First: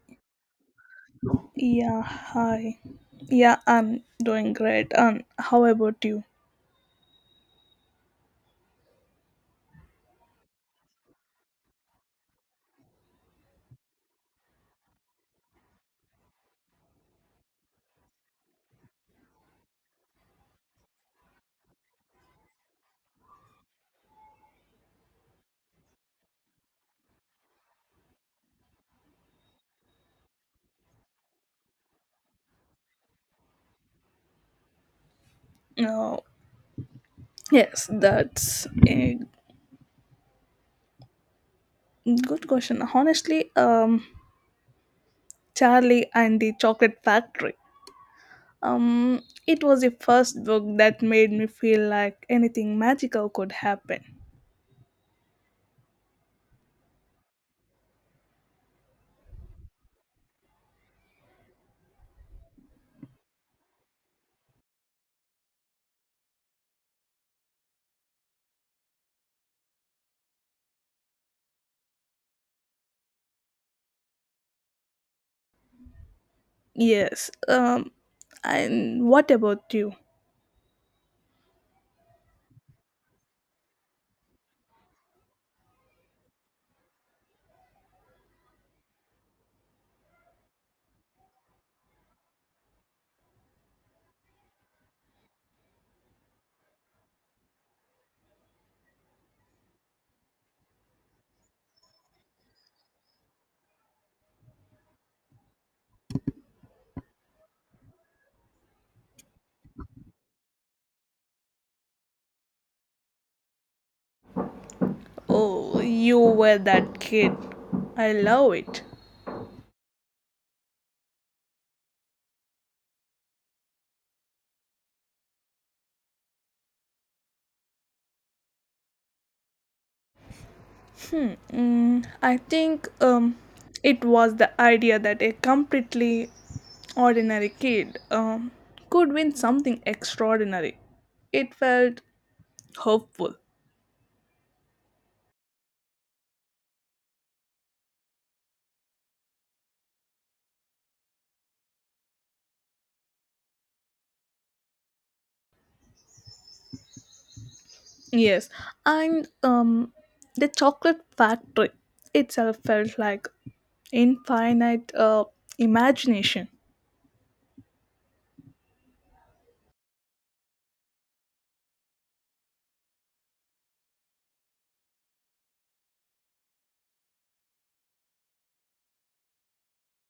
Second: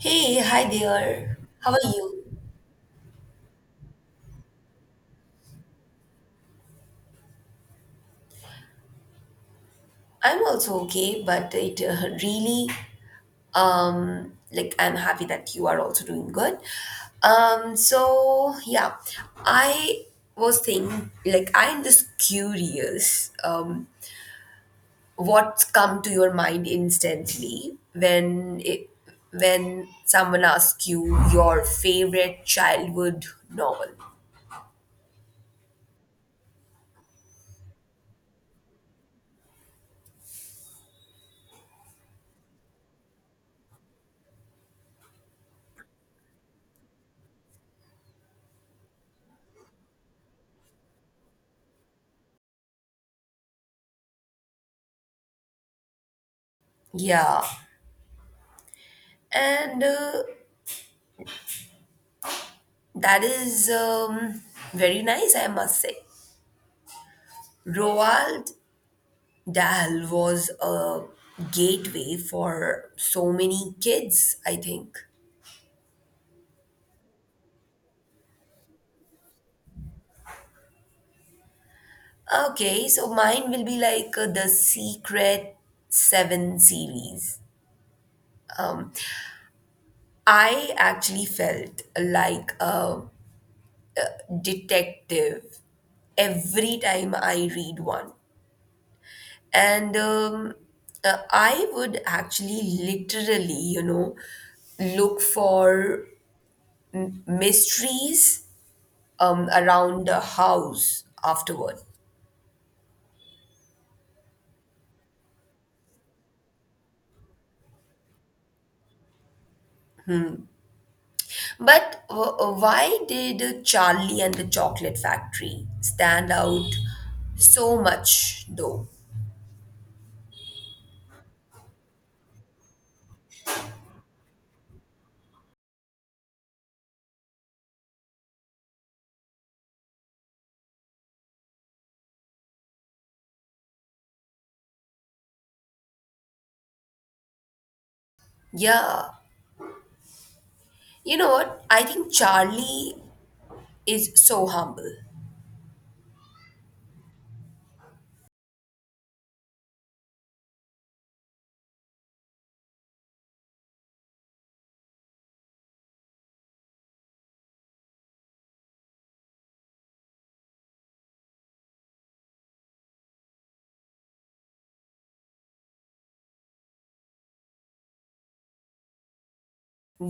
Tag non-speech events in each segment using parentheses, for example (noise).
Hey, hi there. How are Yeah, you? hi. Yeah, I'm doing great. And how about you? I'm also okay, but it really like I'm happy that you are also doing good. So yeah, I was thinking like I'm just curious what's come to your mind instantly when someone asks you your favorite childhood novel. No. Yes, that's a good question. Honestly, Charlie and the Chocolate Factory. Um, it was the first book that made me feel like anything magical could happen. Yeah. And That is Very nice, I must say. Roald Dahl was a gateway for so many kids, I think. Yes. And what about you? Okay, so mine will be the Secret Seven series. I actually felt like a detective every time I read one. And I would actually literally, look for mysteries around the house afterward. Oh, you were that kid. I love it. But why did Charlie and the Chocolate Factory stand out so much, though? I think it was the idea that a completely ordinary kid could win something extraordinary. It felt hopeful. Yeah, you know what? I think Charlie is so humble. Yes, and the chocolate factory itself felt like infinite imagination.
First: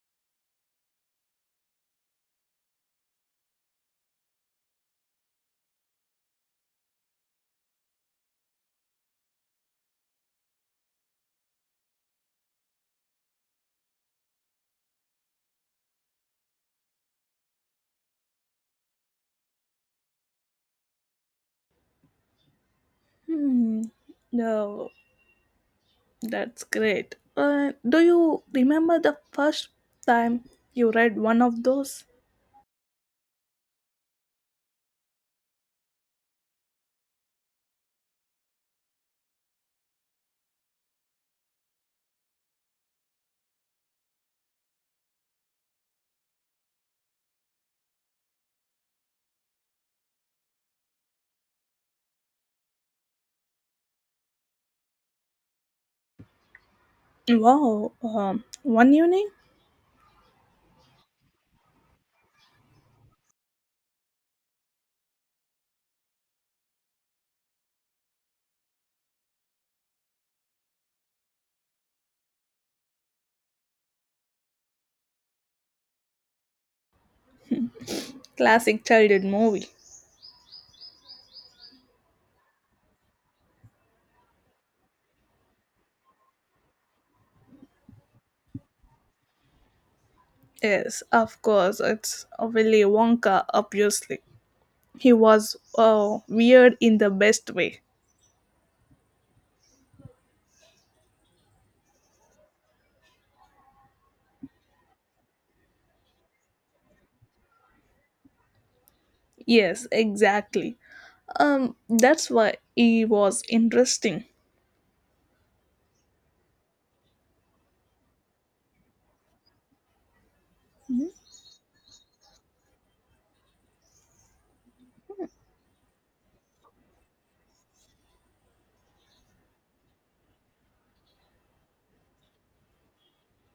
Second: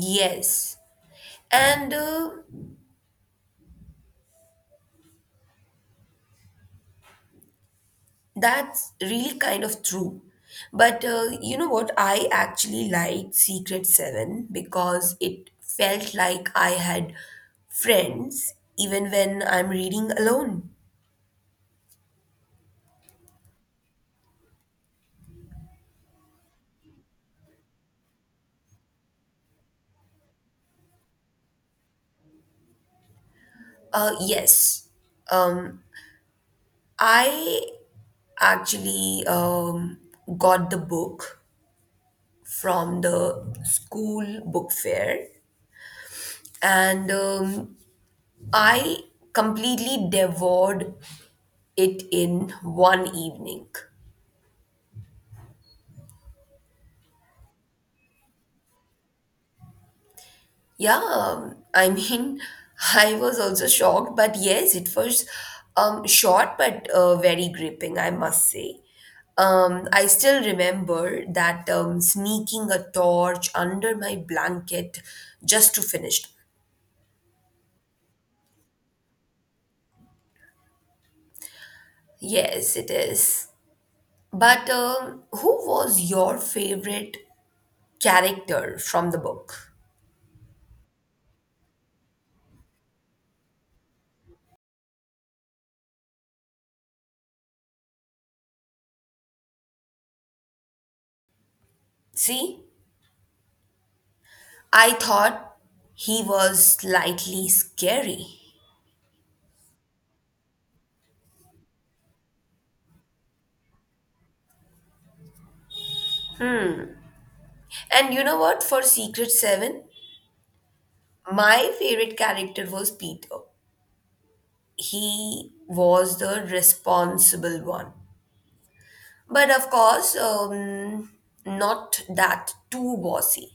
Yes, and That's really kind of true. But You know what? I actually liked Secret Seven because it felt like I had friends even when I'm reading alone. Hmm, no, that's great. Do you remember the first time you read one of those? Yes. Um, I actually got the book from the school book fair and I completely devoured it in one evening. Wow, one unique Yeah, I mean, (laughs) I was also shocked, but yes, it was short but very gripping, I must say. I still remember that sneaking a torch under my blanket just to finish. classic childhood movie. Yes, it is. But who was your favorite character from the book? Yes, of course, it's Willy Wonka, obviously. He was weird in the best way. See, I thought he was slightly scary. Yes, exactly. That's why he was interesting. And you know what? For Secret 7, my favorite character was Peter. He was the responsible one. But of course, not that too bossy.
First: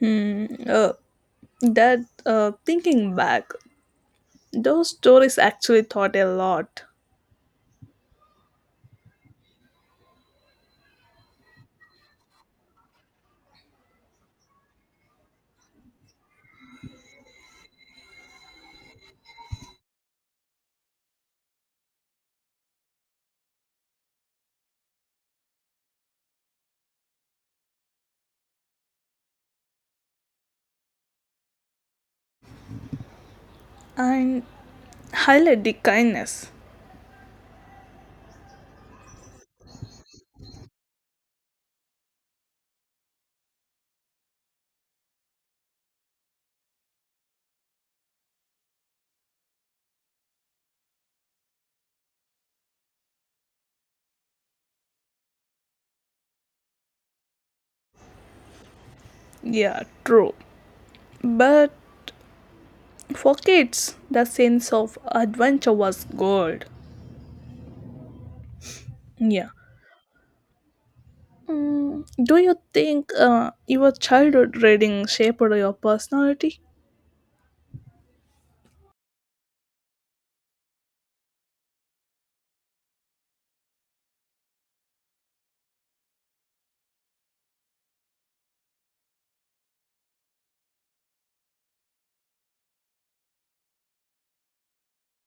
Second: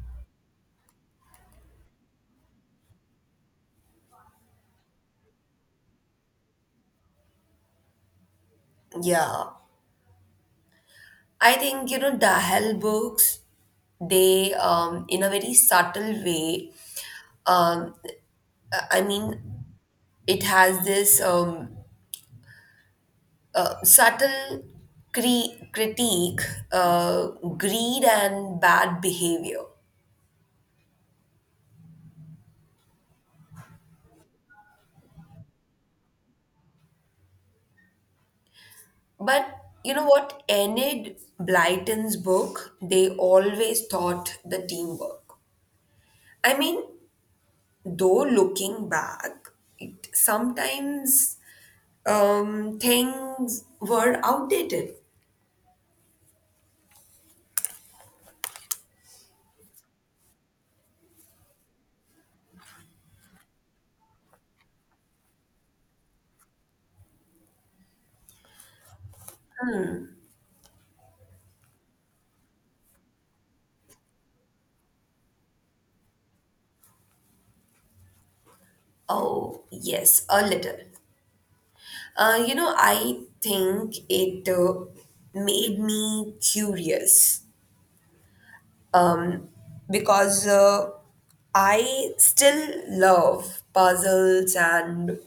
Hmm, uh, that, thinking back, those stories actually taught a lot Yeah. I think, you know, Dahel books, they in a very subtle way, um, I mean, it has this subtle critique, uh, greed, and bad behavior. and highlight the kindness. But you know what? Enid Blyton's book, they always taught the teamwork. I mean, though looking back, it sometimes things were outdated. Yeah, true. But for kids, the sense of adventure was gold. Yeah. Do you think your childhood reading shaped your personality? Oh, yes, a little. You know, I think it made me curious, um, because I still love puzzles and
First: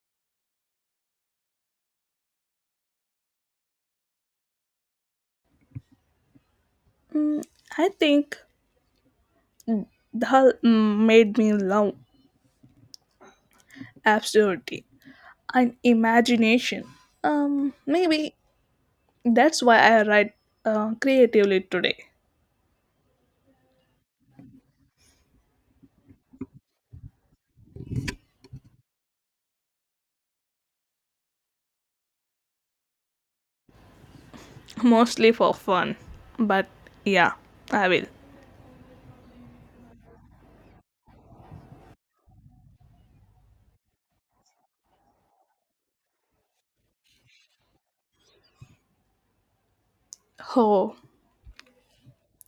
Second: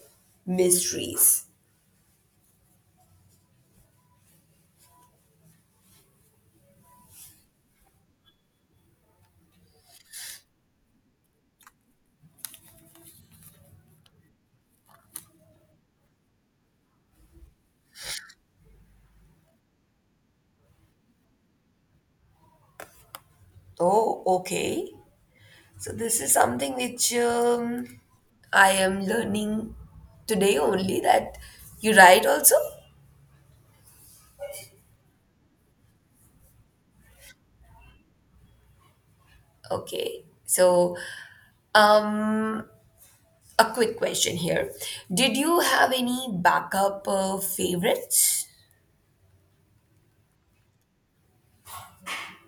mysteries. I think that made me love absurdity and imagination. Maybe that's why I write creatively today, Oh, okay. So this is something which I am learning today only that you write also? (laughs) mostly for fun. But yeah, I will. Okay. Um a quick question here. Did you have any backup favorites? Oh,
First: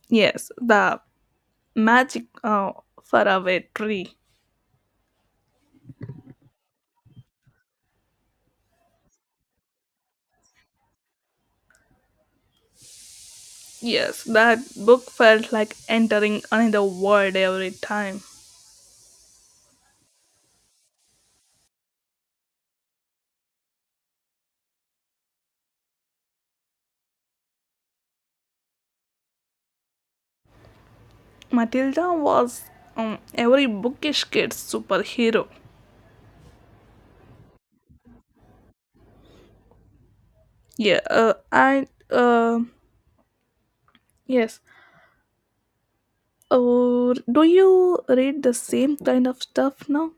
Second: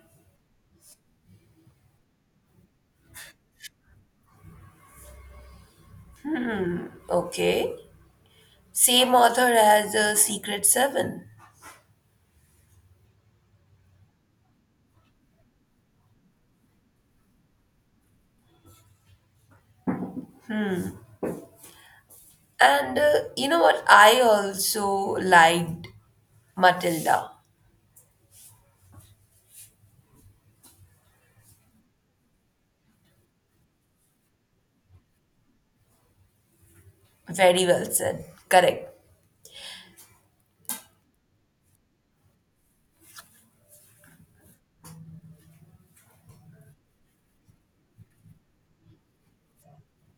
yes, the magic faraway tree. Okay. Same author as Secret 7. Yes, that book felt like entering another world every time. And you know what? I also liked Matilda. Matilda was every bookish kid's superhero. Very well said. Correct. Yeah, and yes. Do you read the same kind of stuff now?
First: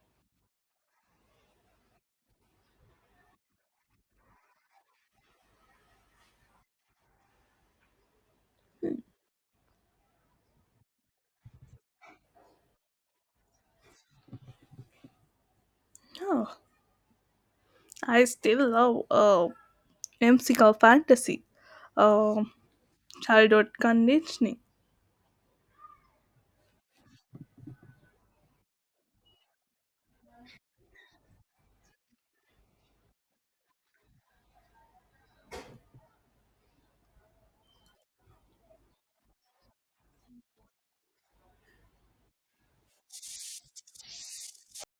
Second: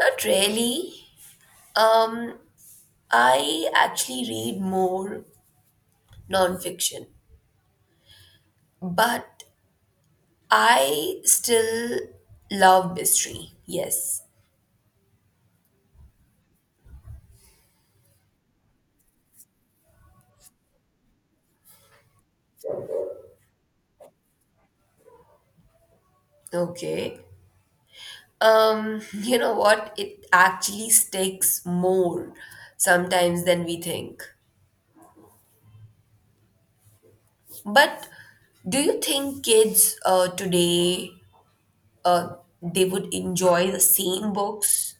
Not really. Um, I actually read more nonfiction, but I still love mystery. Yes. No, I still love whimsical fantasy, uh, childhood conditioning. Okay. (laughs) You know what? It actually sticks more sometimes than we think. But do you think kids today, they would enjoy the same books?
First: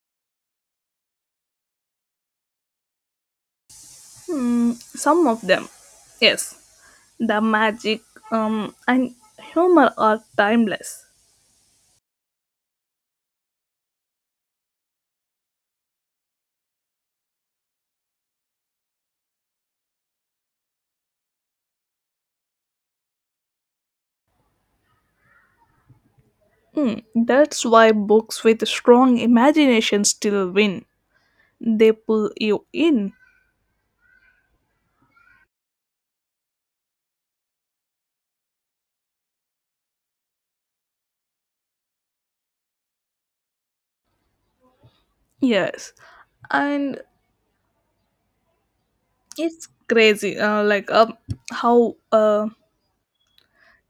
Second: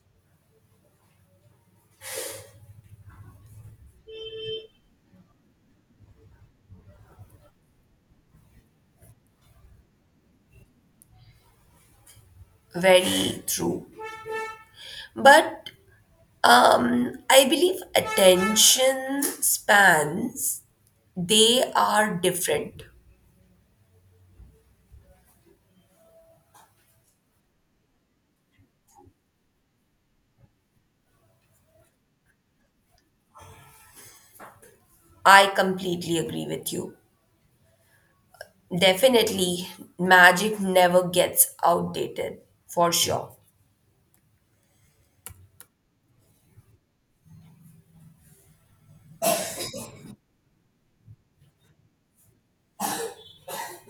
Some of them, yes. The magic and humor are timeless. Very true. But I believe attention spans, they are different. That's why books with strong imagination still win. They pull you in. I completely agree with you. Definitely, magic never gets outdated, for sure. Yes, and it's crazy. How a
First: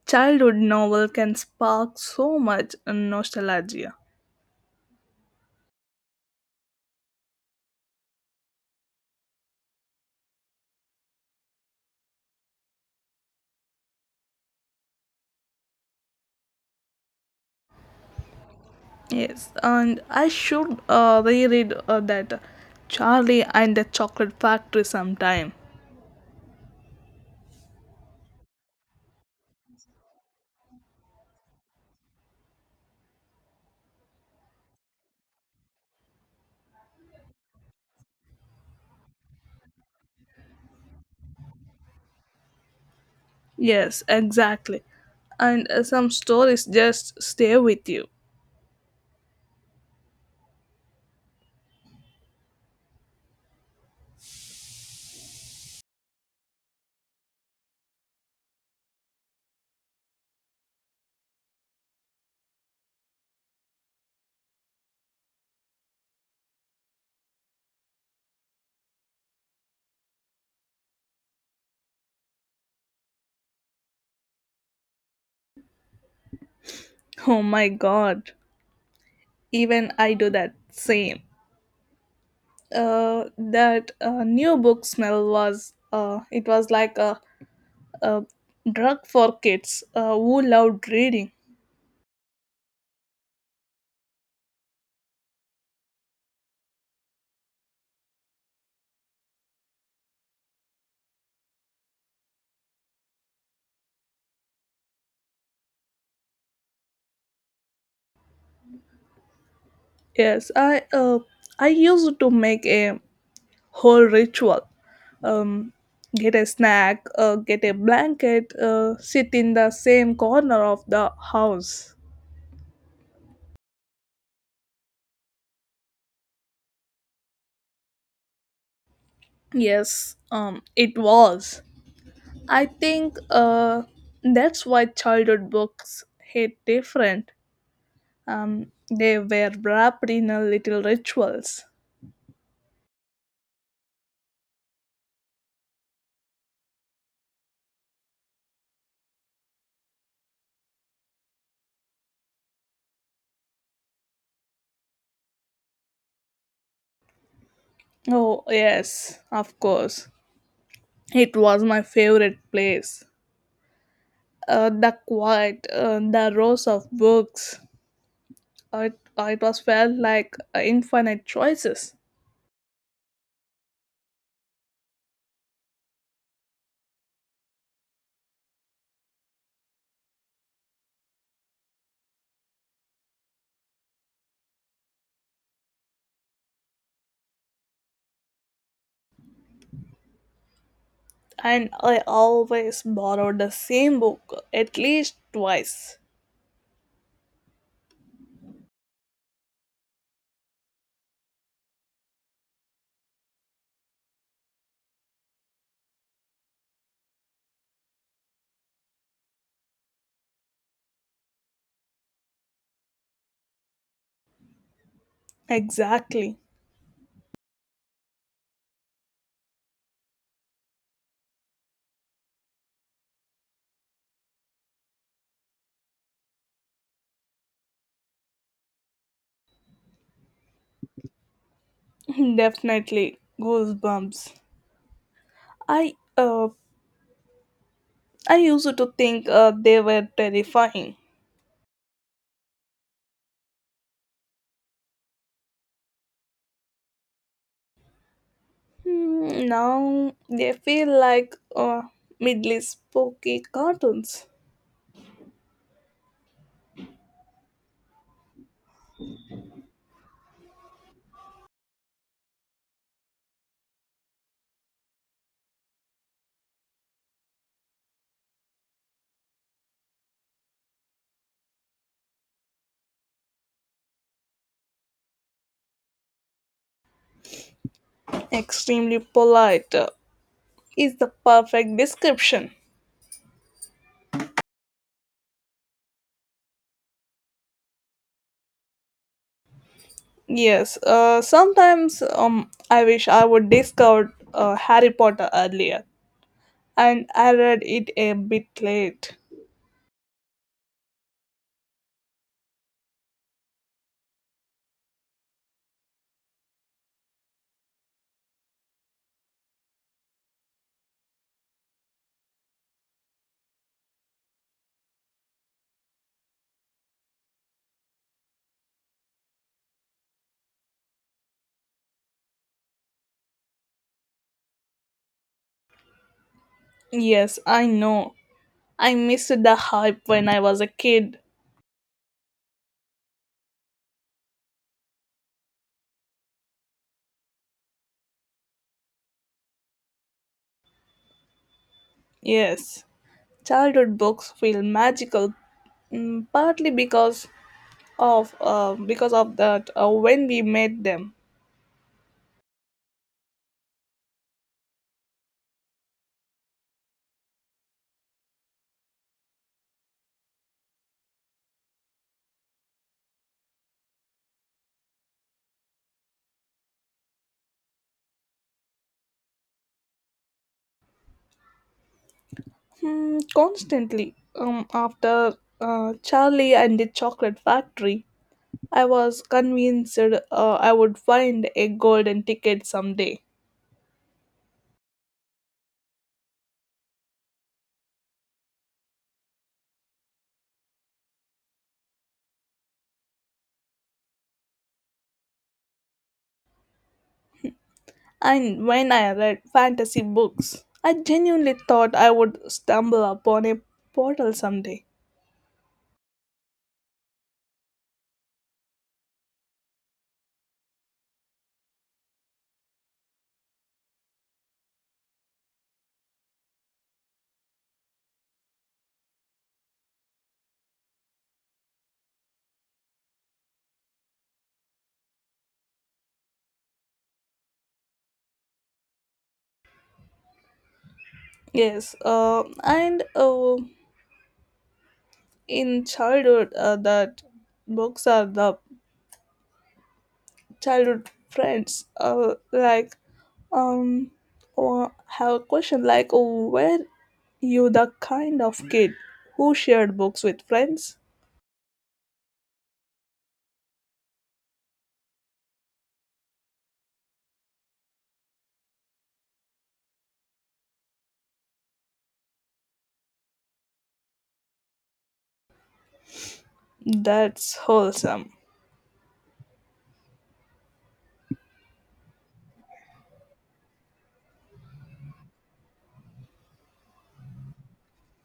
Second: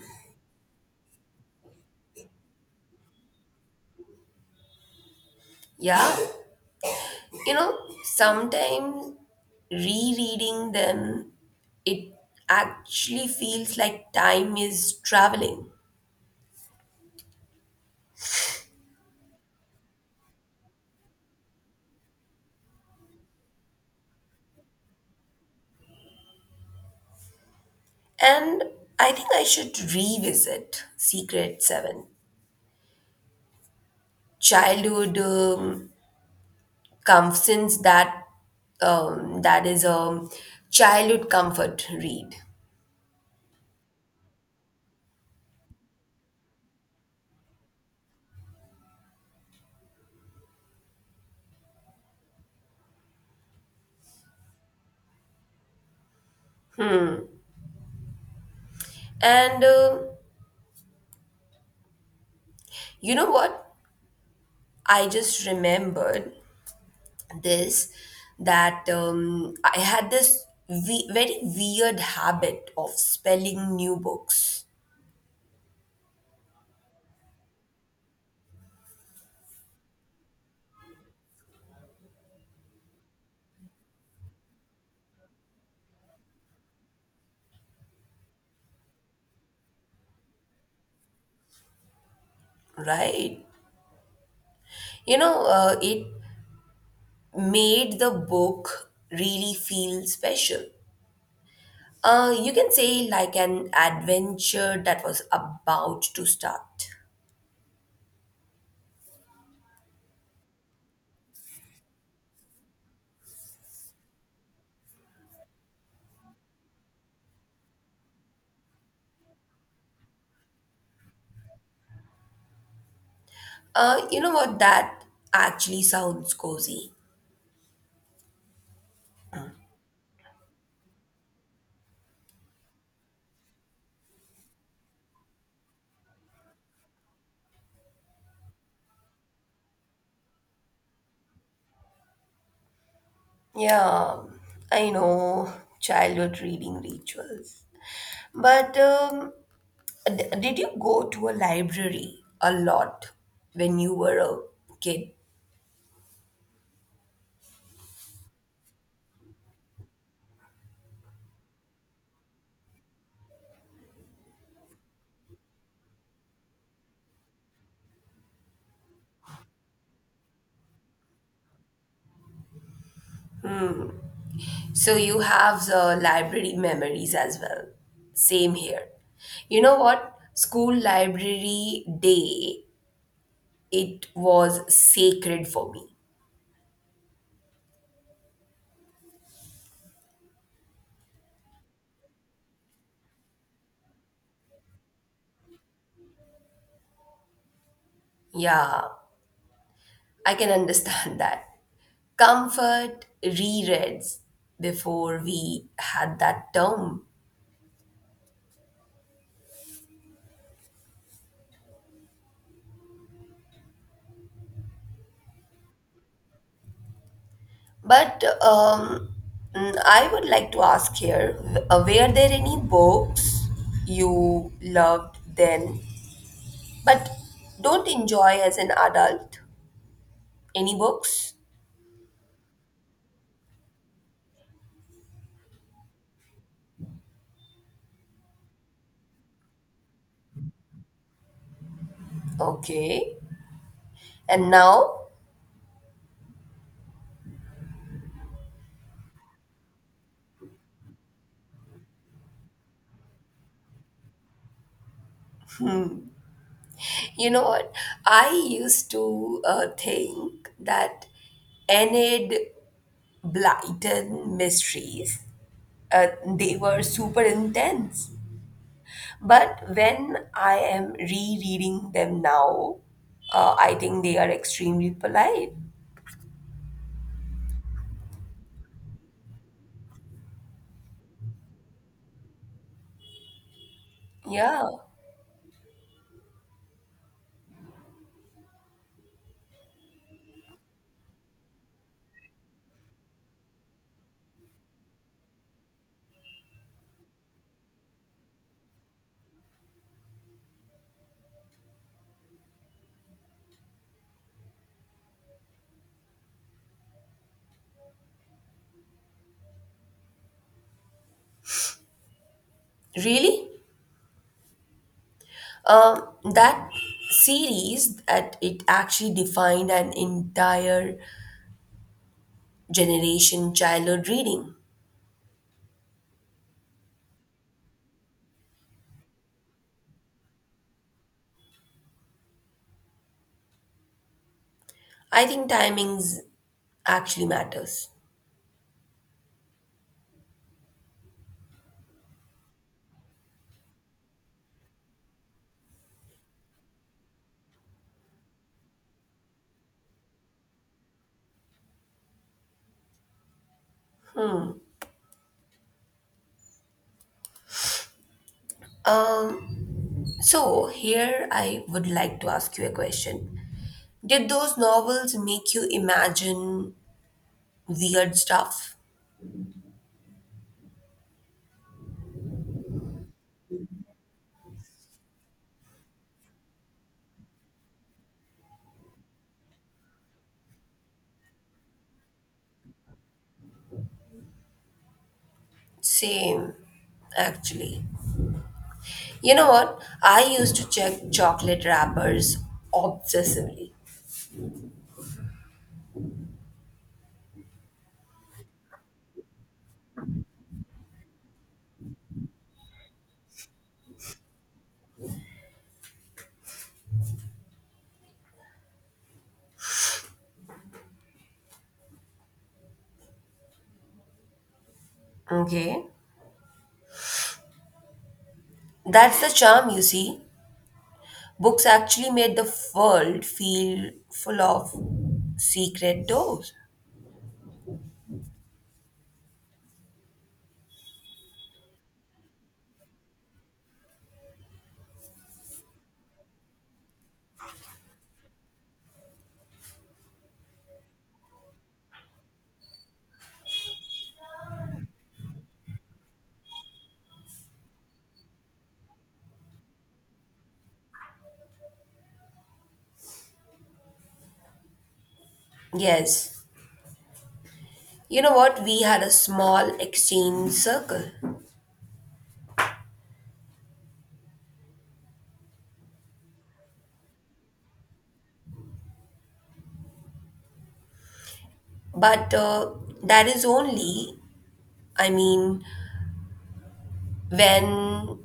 childhood novel can spark so much nostalgia. Yeah, you know, sometimes rereading them, it actually feels like time is traveling. Yes, and I should reread that Charlie and the Chocolate Factory sometime. And I think I should revisit Secret Seven. Childhood um, since that that is a childhood comfort read. Yes, exactly. And some stories just stay with you. And You know what? I just remembered this that I had this very weird habit of spelling new books, Oh my god. Even I do that same, that new book smell was it was like a drug for kids who loved reading. right? You know, it made the book really feel special. You can say like an adventure that was about to start. Yes, I used to make a whole ritual, um, get a snack, get a blanket, sit in the same corner of the house. You know what? That actually sounds cozy. Yes, it was, I think, that's why childhood books hit different. They were wrapped in a little rituals. Yeah, I know childhood reading rituals. But did you go to a library a lot when you were a kid? Oh, yes, of course. It was my favorite place. The quiet, the rows of books. It was felt like infinite choices. So you have the library memories as well. Same here. You know what? School library day, it was sacred for me. And I always borrowed the same book at least twice. Yeah, I can understand (laughs) that. Comfort rereads before we had that term. Exactly. But I would like to ask here, were there any books you loved then, but don't enjoy as an adult? Any books? (laughs) Definitely goosebumps. I uh I used to think they were terrifying. Okay. And now, Now they feel like middle spooky cartoons. you know what? I used to think that Enid Blyton mysteries, they were super intense. But when I am rereading them now, I think they are extremely polite. Extremely polite is the perfect description. Yeah, Yes, sometimes I wish I would discovered Harry Potter earlier, and I read it a bit late. really? That series that it actually defined an entire generation childhood reading. Yes, I know. I missed the hype when I was a kid. I think timings actually matters. Yes, childhood books feel magical, partly because of that when we met them. Um, so here I would like to ask you a question. Did those novels make you imagine weird stuff? Constantly, after Charlie and the Chocolate Factory, I was convinced I would find a golden ticket someday. Same, actually. You know what? I used to check chocolate wrappers obsessively. And when I read fantasy books, I genuinely thought I would stumble upon a portal someday. Okay? That's the charm, you see. Books actually made the world feel full of secret doors. Yes, and in childhood, that books are the childhood friends, um or have a question like, were you the kind of kid who shared books with friends? Yes. You know what? We had a small exchange circle. That's wholesome. But That is only, I mean, when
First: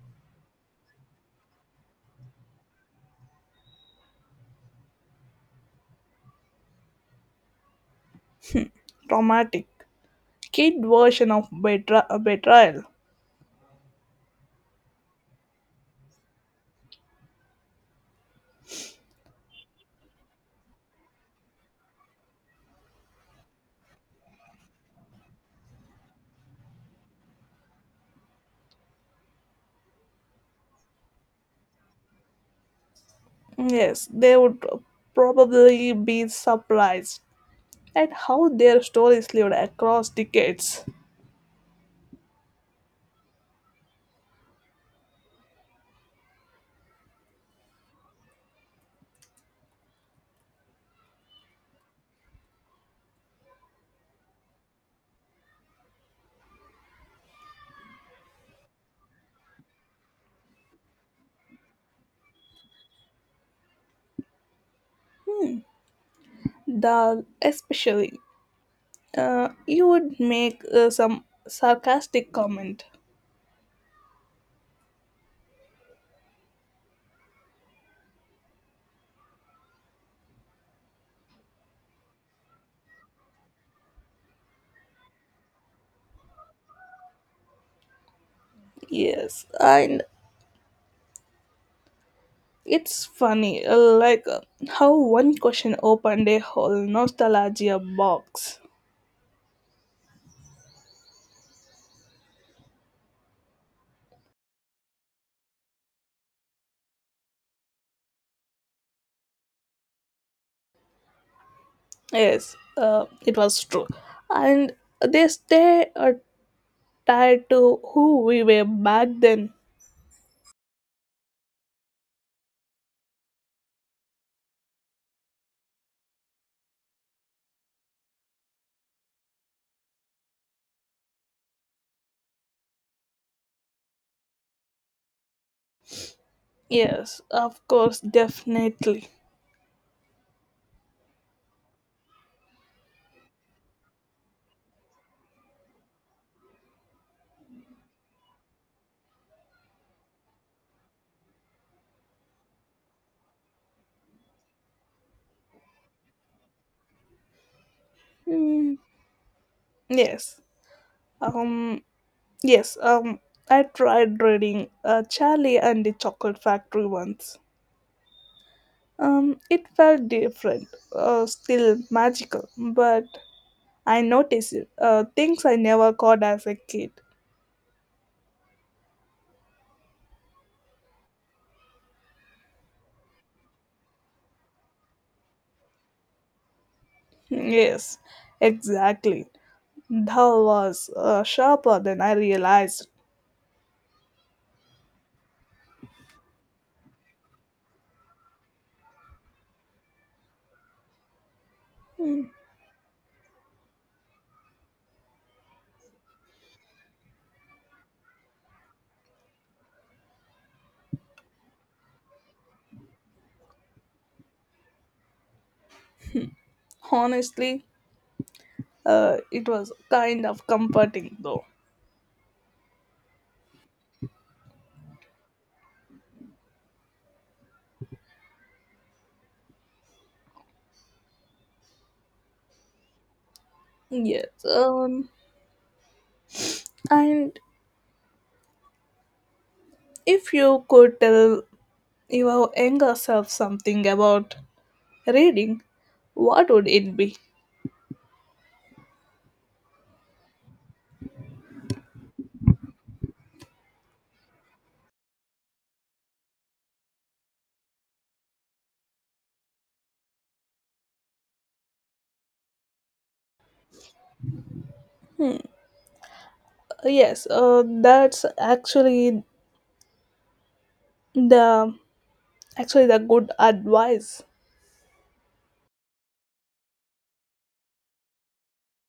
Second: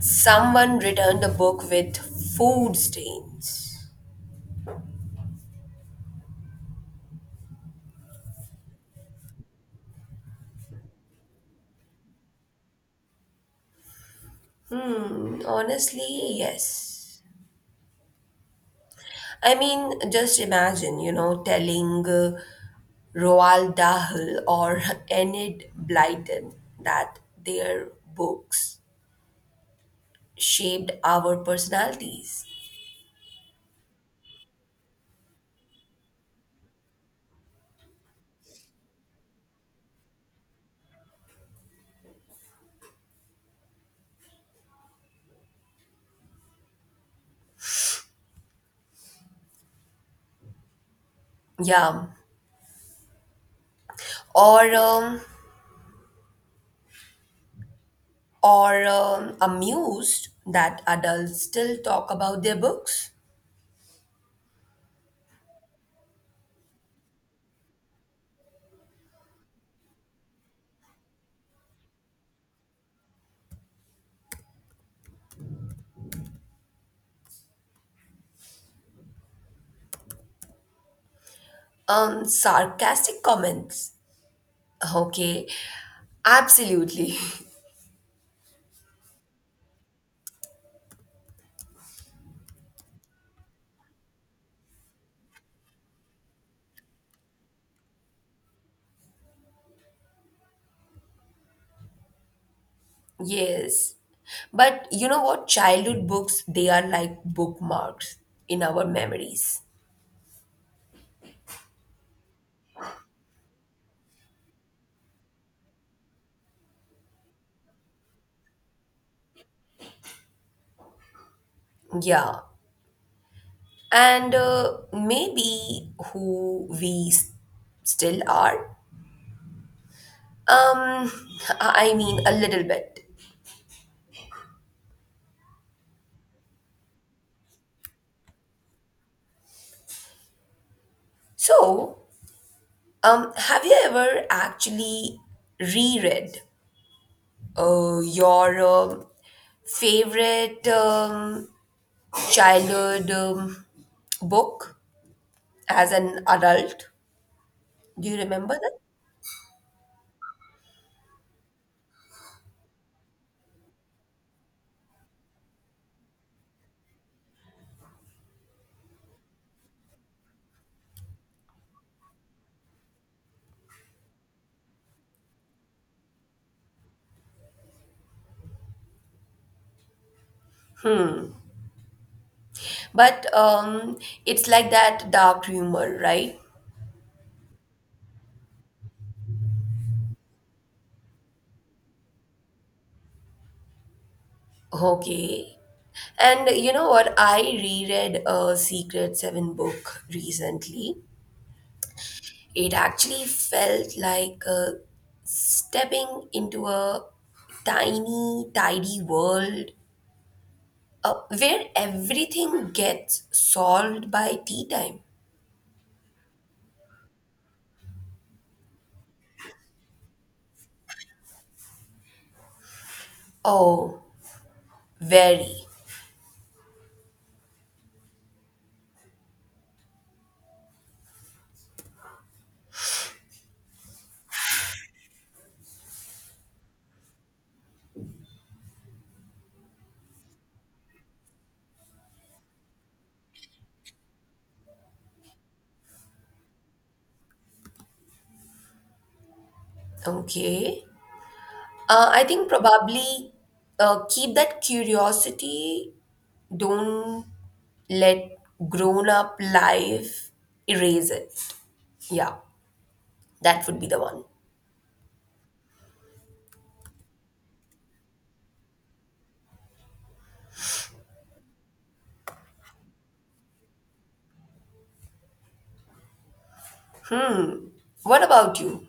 someone returned a book with food stains. Romantic kid version of betrayal. Hmm, honestly, yes. I mean, just imagine, you know, telling Roald Dahl or (laughs) Enid Blyton that their books shaped our personalities. Yes, they would probably be surprised at how their stories lived across decades. Yeah. Or um, or amused that adults still talk about their books. Hmm. The especially, you would make some sarcastic comment. Sarcastic comments. Okay. Absolutely. (laughs) Yes, and it's funny, how one question opened a whole nostalgia box. Yes. But you know what? Childhood books, they are like bookmarks in our memories. Yes, it was true. And they stay tied to who we were back then. Yeah. And Maybe still are. Um, I mean, a little bit. Yes, of course, definitely. So, have you ever actually reread your favorite childhood book as an adult? Do you remember that? Hmm. Yes. Um. Yes. I tried reading Charlie and the Chocolate Factory once. It felt different. Still magical, but I notice things I never caught as a kid. But it's like that dark humor, right? Yes, exactly. Thou was sharper than I realized. Okay. And you know what? I reread a Secret Seven book recently. Hmm. It actually felt like stepping into a tiny, tidy world where everything gets solved by tea time. Honestly, it was kind of comforting though. Oh, very. Yes. And if you could tell your younger self something about reading, what would it be? Okay. I think probably keep that curiosity. Don't let grown up life erase it. Yeah, that would be the one. Yes. That's actually the the good advice. What about you?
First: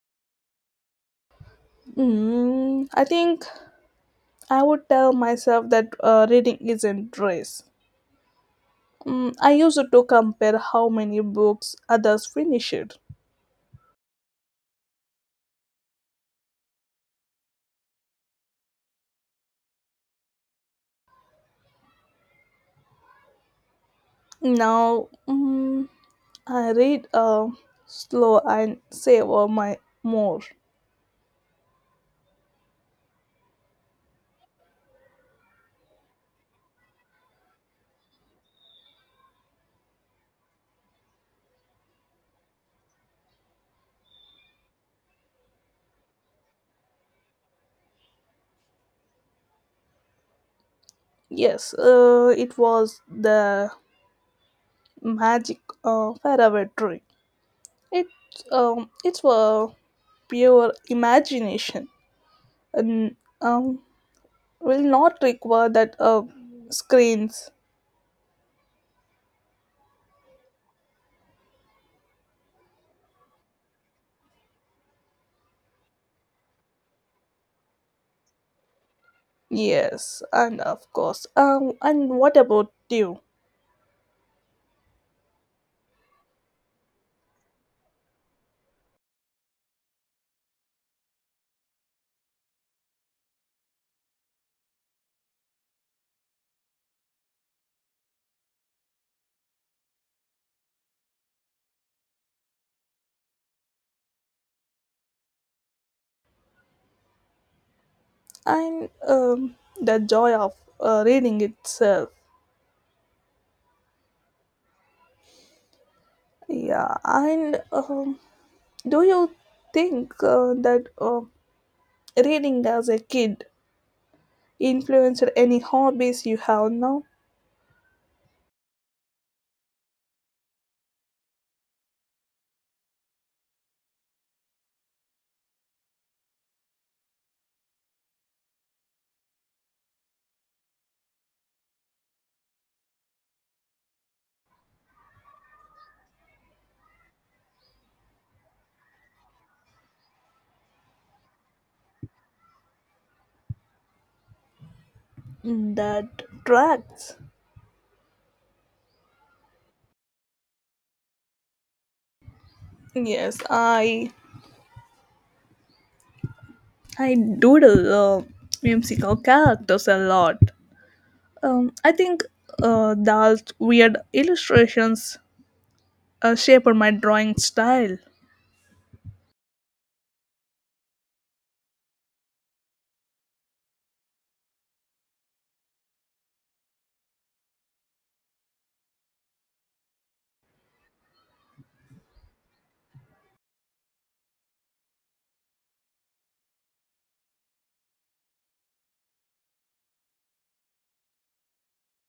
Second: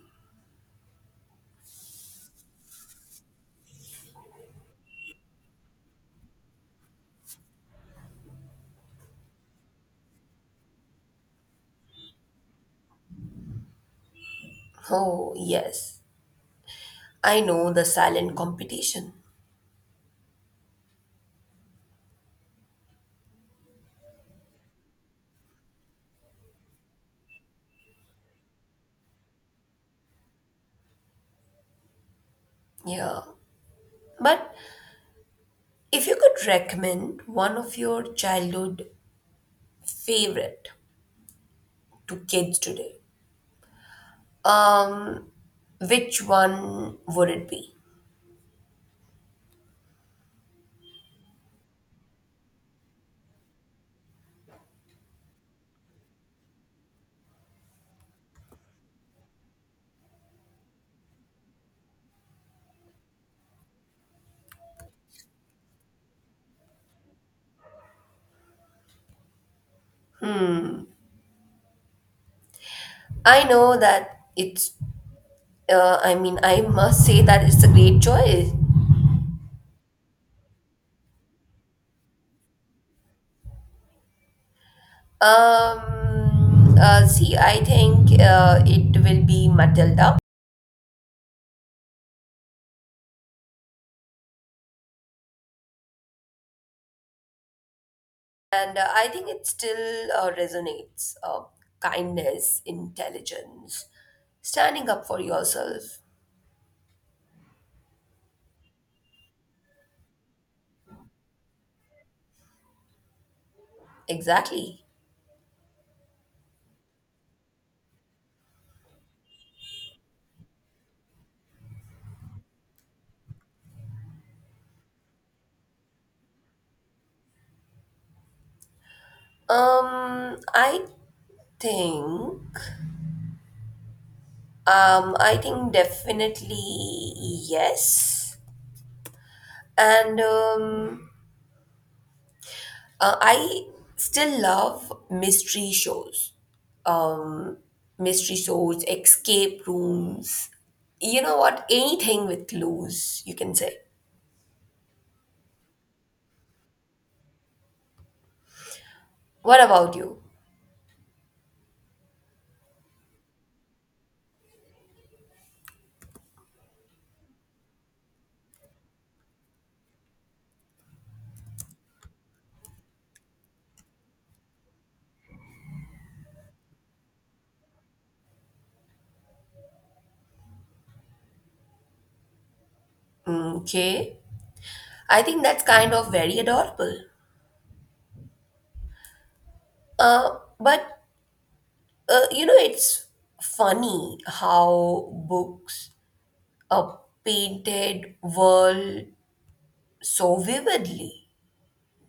I think I would tell myself that reading isn't race. I used to compare how many books others finished. Oh, yes. I know the silent competition. Now, I read slow and savor my more. Yeah. But if you could recommend one of your childhood favorite to kids today, um, which one would it be? Yes, it was the magic faraway tree. It it's was pure imagination and um, will not require that screens. I know that it's I mean, I must say that it's a great choice. Yes, and of course. And what about you? See, I think it will be Matilda, and I think it still resonates. Kindness, intelligence, standing up for yourself. And the joy of reading itself. Exactly. Yeah, and do you think that reading as a kid influenced any hobbies you have now? Um, I think. I think definitely yes, and I still love mystery shows, um, mystery stores, escape rooms. You know what? Anything with clues, you can say. That tracks. What about you? Yes, I doodle uh, whimsical characters a lot. I think those weird illustrations shaped my drawing style. Mm, okay. I think that's kind of very adorable. But you know, it's funny how books uh, painted world so vividly,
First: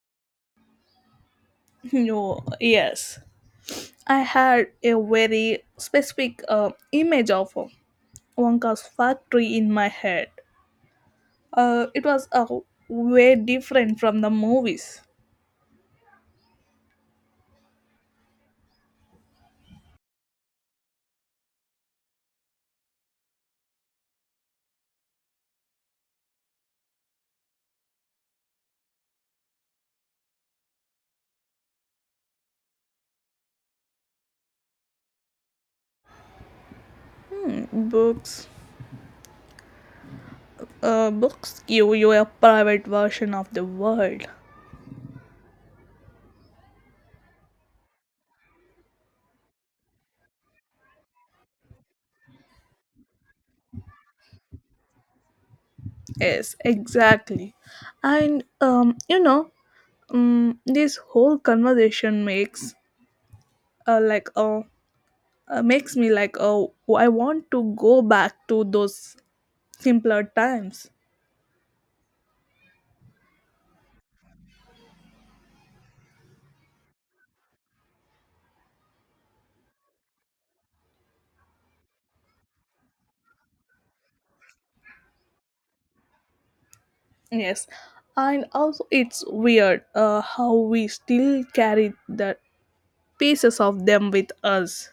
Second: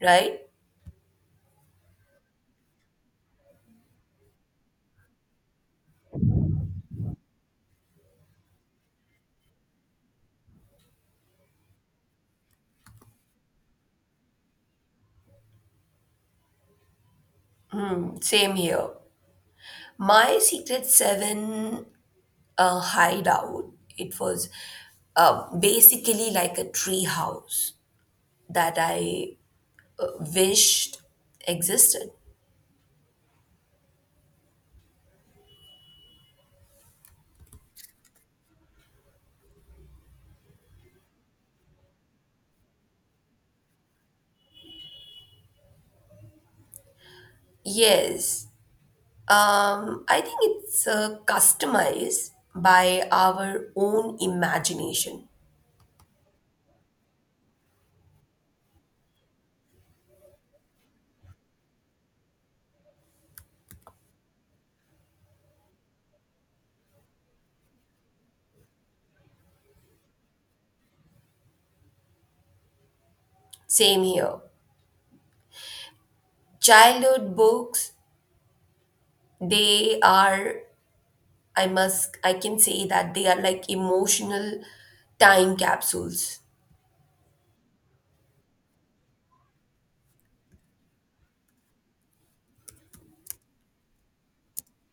right? (laughs) No, yes. I had a very specific image of Wonka's factory in my head. It was way different from the movies. Mm, same here. My Secret Seven a hideout. It was basically like a tree house that I uh, wished existed. Hmm, books. Books give you a private version of the world. Yes, I think it's customized by our own imagination. Yes, exactly. And this whole conversation makes like a makes me like, oh, I want to go back to those simpler times. Same here. Childhood books, they are, I can say that they are like emotional time capsules. Yes, and also it's weird how we still carry the pieces of them with us.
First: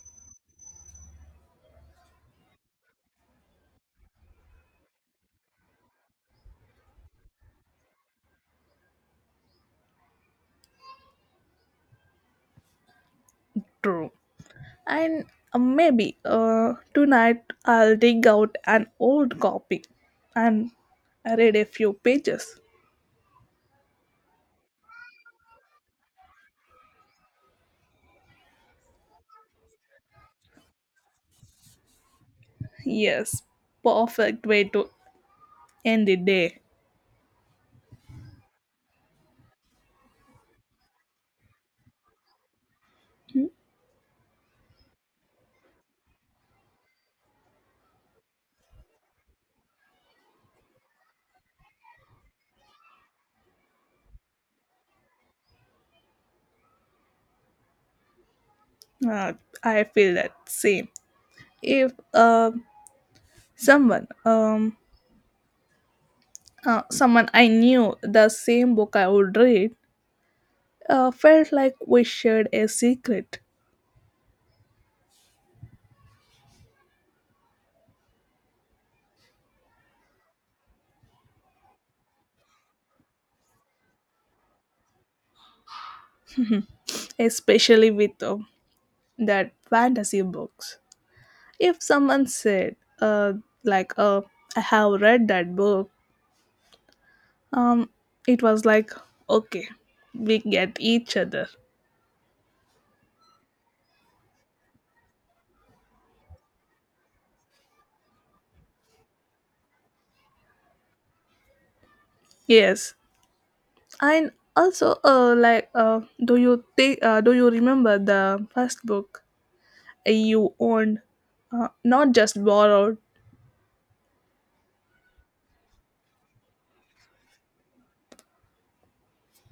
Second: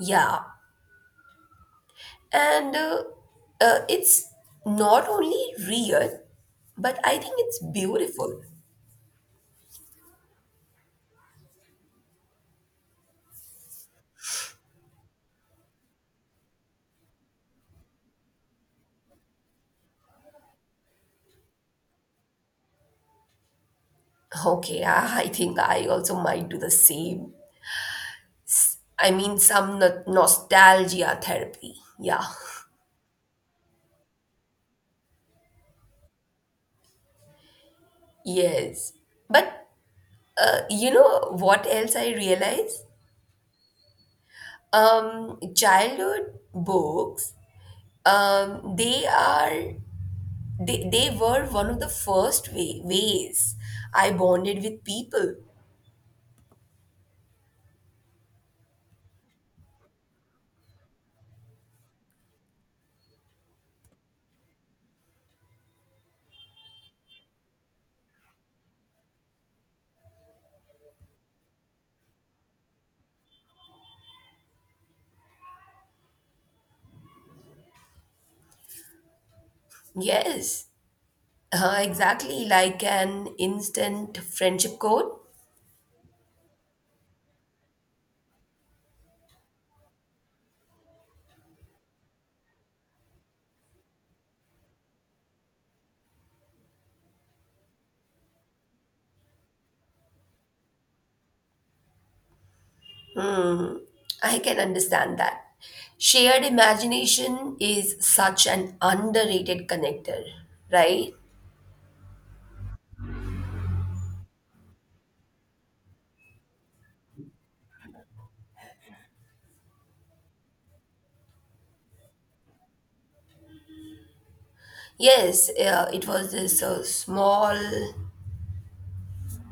Yeah. And it's not only real, but I think it's beautiful. True, and maybe tonight I'll dig out an old copy and read a few pages. Okay, (laughs) I think I also might do the same. I mean, some nostalgia therapy. Yeah. Yes, perfect way to end the day. Yes. But you know what else I realize? Hmm. Childhood books, um, they are they were one of the first ways I bonded with people. uh, I feel that same. If Someone, someone I knew the same book I would read, felt like we shared a secret, Yes. Exactly like an instant friendship code. especially with that fantasy books. If someone said, like, uh, I have read that book, um, it was like, okay, we get each other. Hmm, I can understand that. Shared imagination is such an underrated connector, right? Yes, and also, do you think, do you remember the first book you owned, not just borrowed? Yes, it was this small,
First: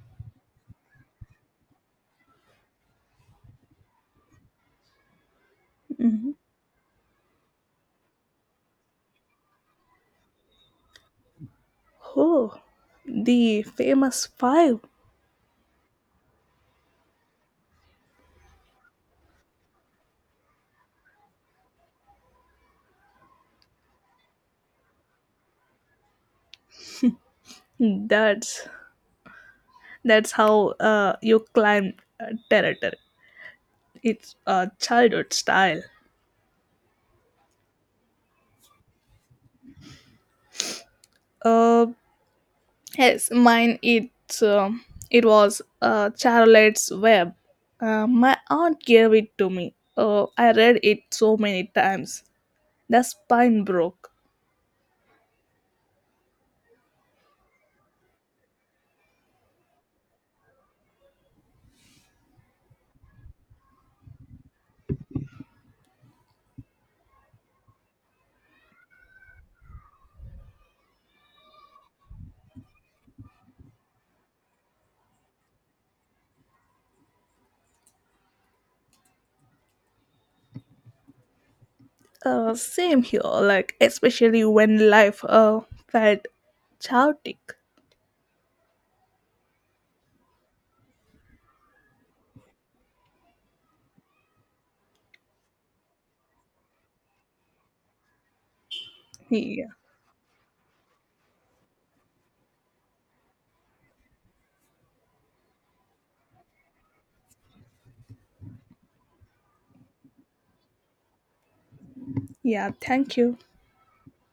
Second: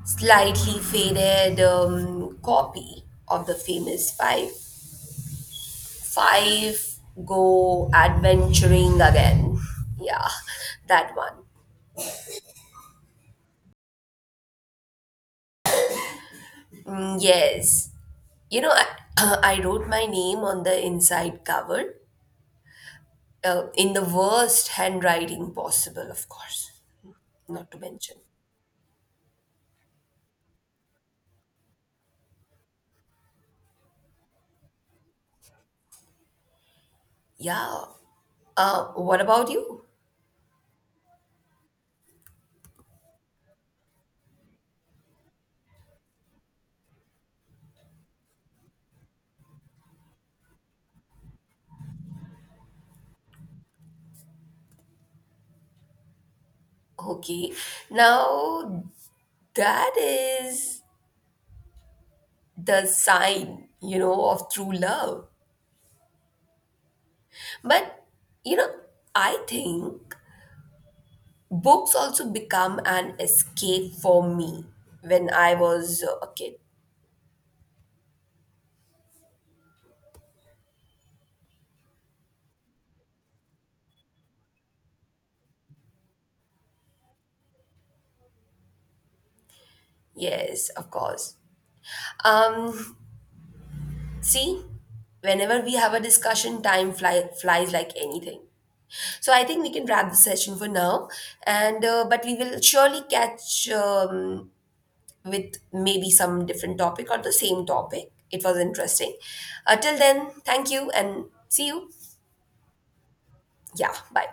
slightly faded copy of the famous five. Mhm. Five go adventuring again. (laughs) Yeah, that one. Oh, the famous five. Mm, yes. You know, (clears throat) I wrote my name on the inside cover in the worst handwriting possible, of course, not to mention. That's that's how you climb territory. It's childhood style. Yeah. What about you? Uh, yes, mine. It was Charlotte's Web. My aunt gave it to me. I read it so many times. The spine broke. Okay. Now, that is the sign, you know, of true love. But, you know, I think books also become an escape for me when I was a kid. Same here. Like especially when life felt chaotic. Yes, of course. Um, See, whenever we have a discussion, flies like anything. So I think Yeah. we can wrap the session for now, and but we will surely catch with maybe some different topic or the same topic. It was interesting. Till then, thank you and see you. Yeah. Thank you. Yeah, bye.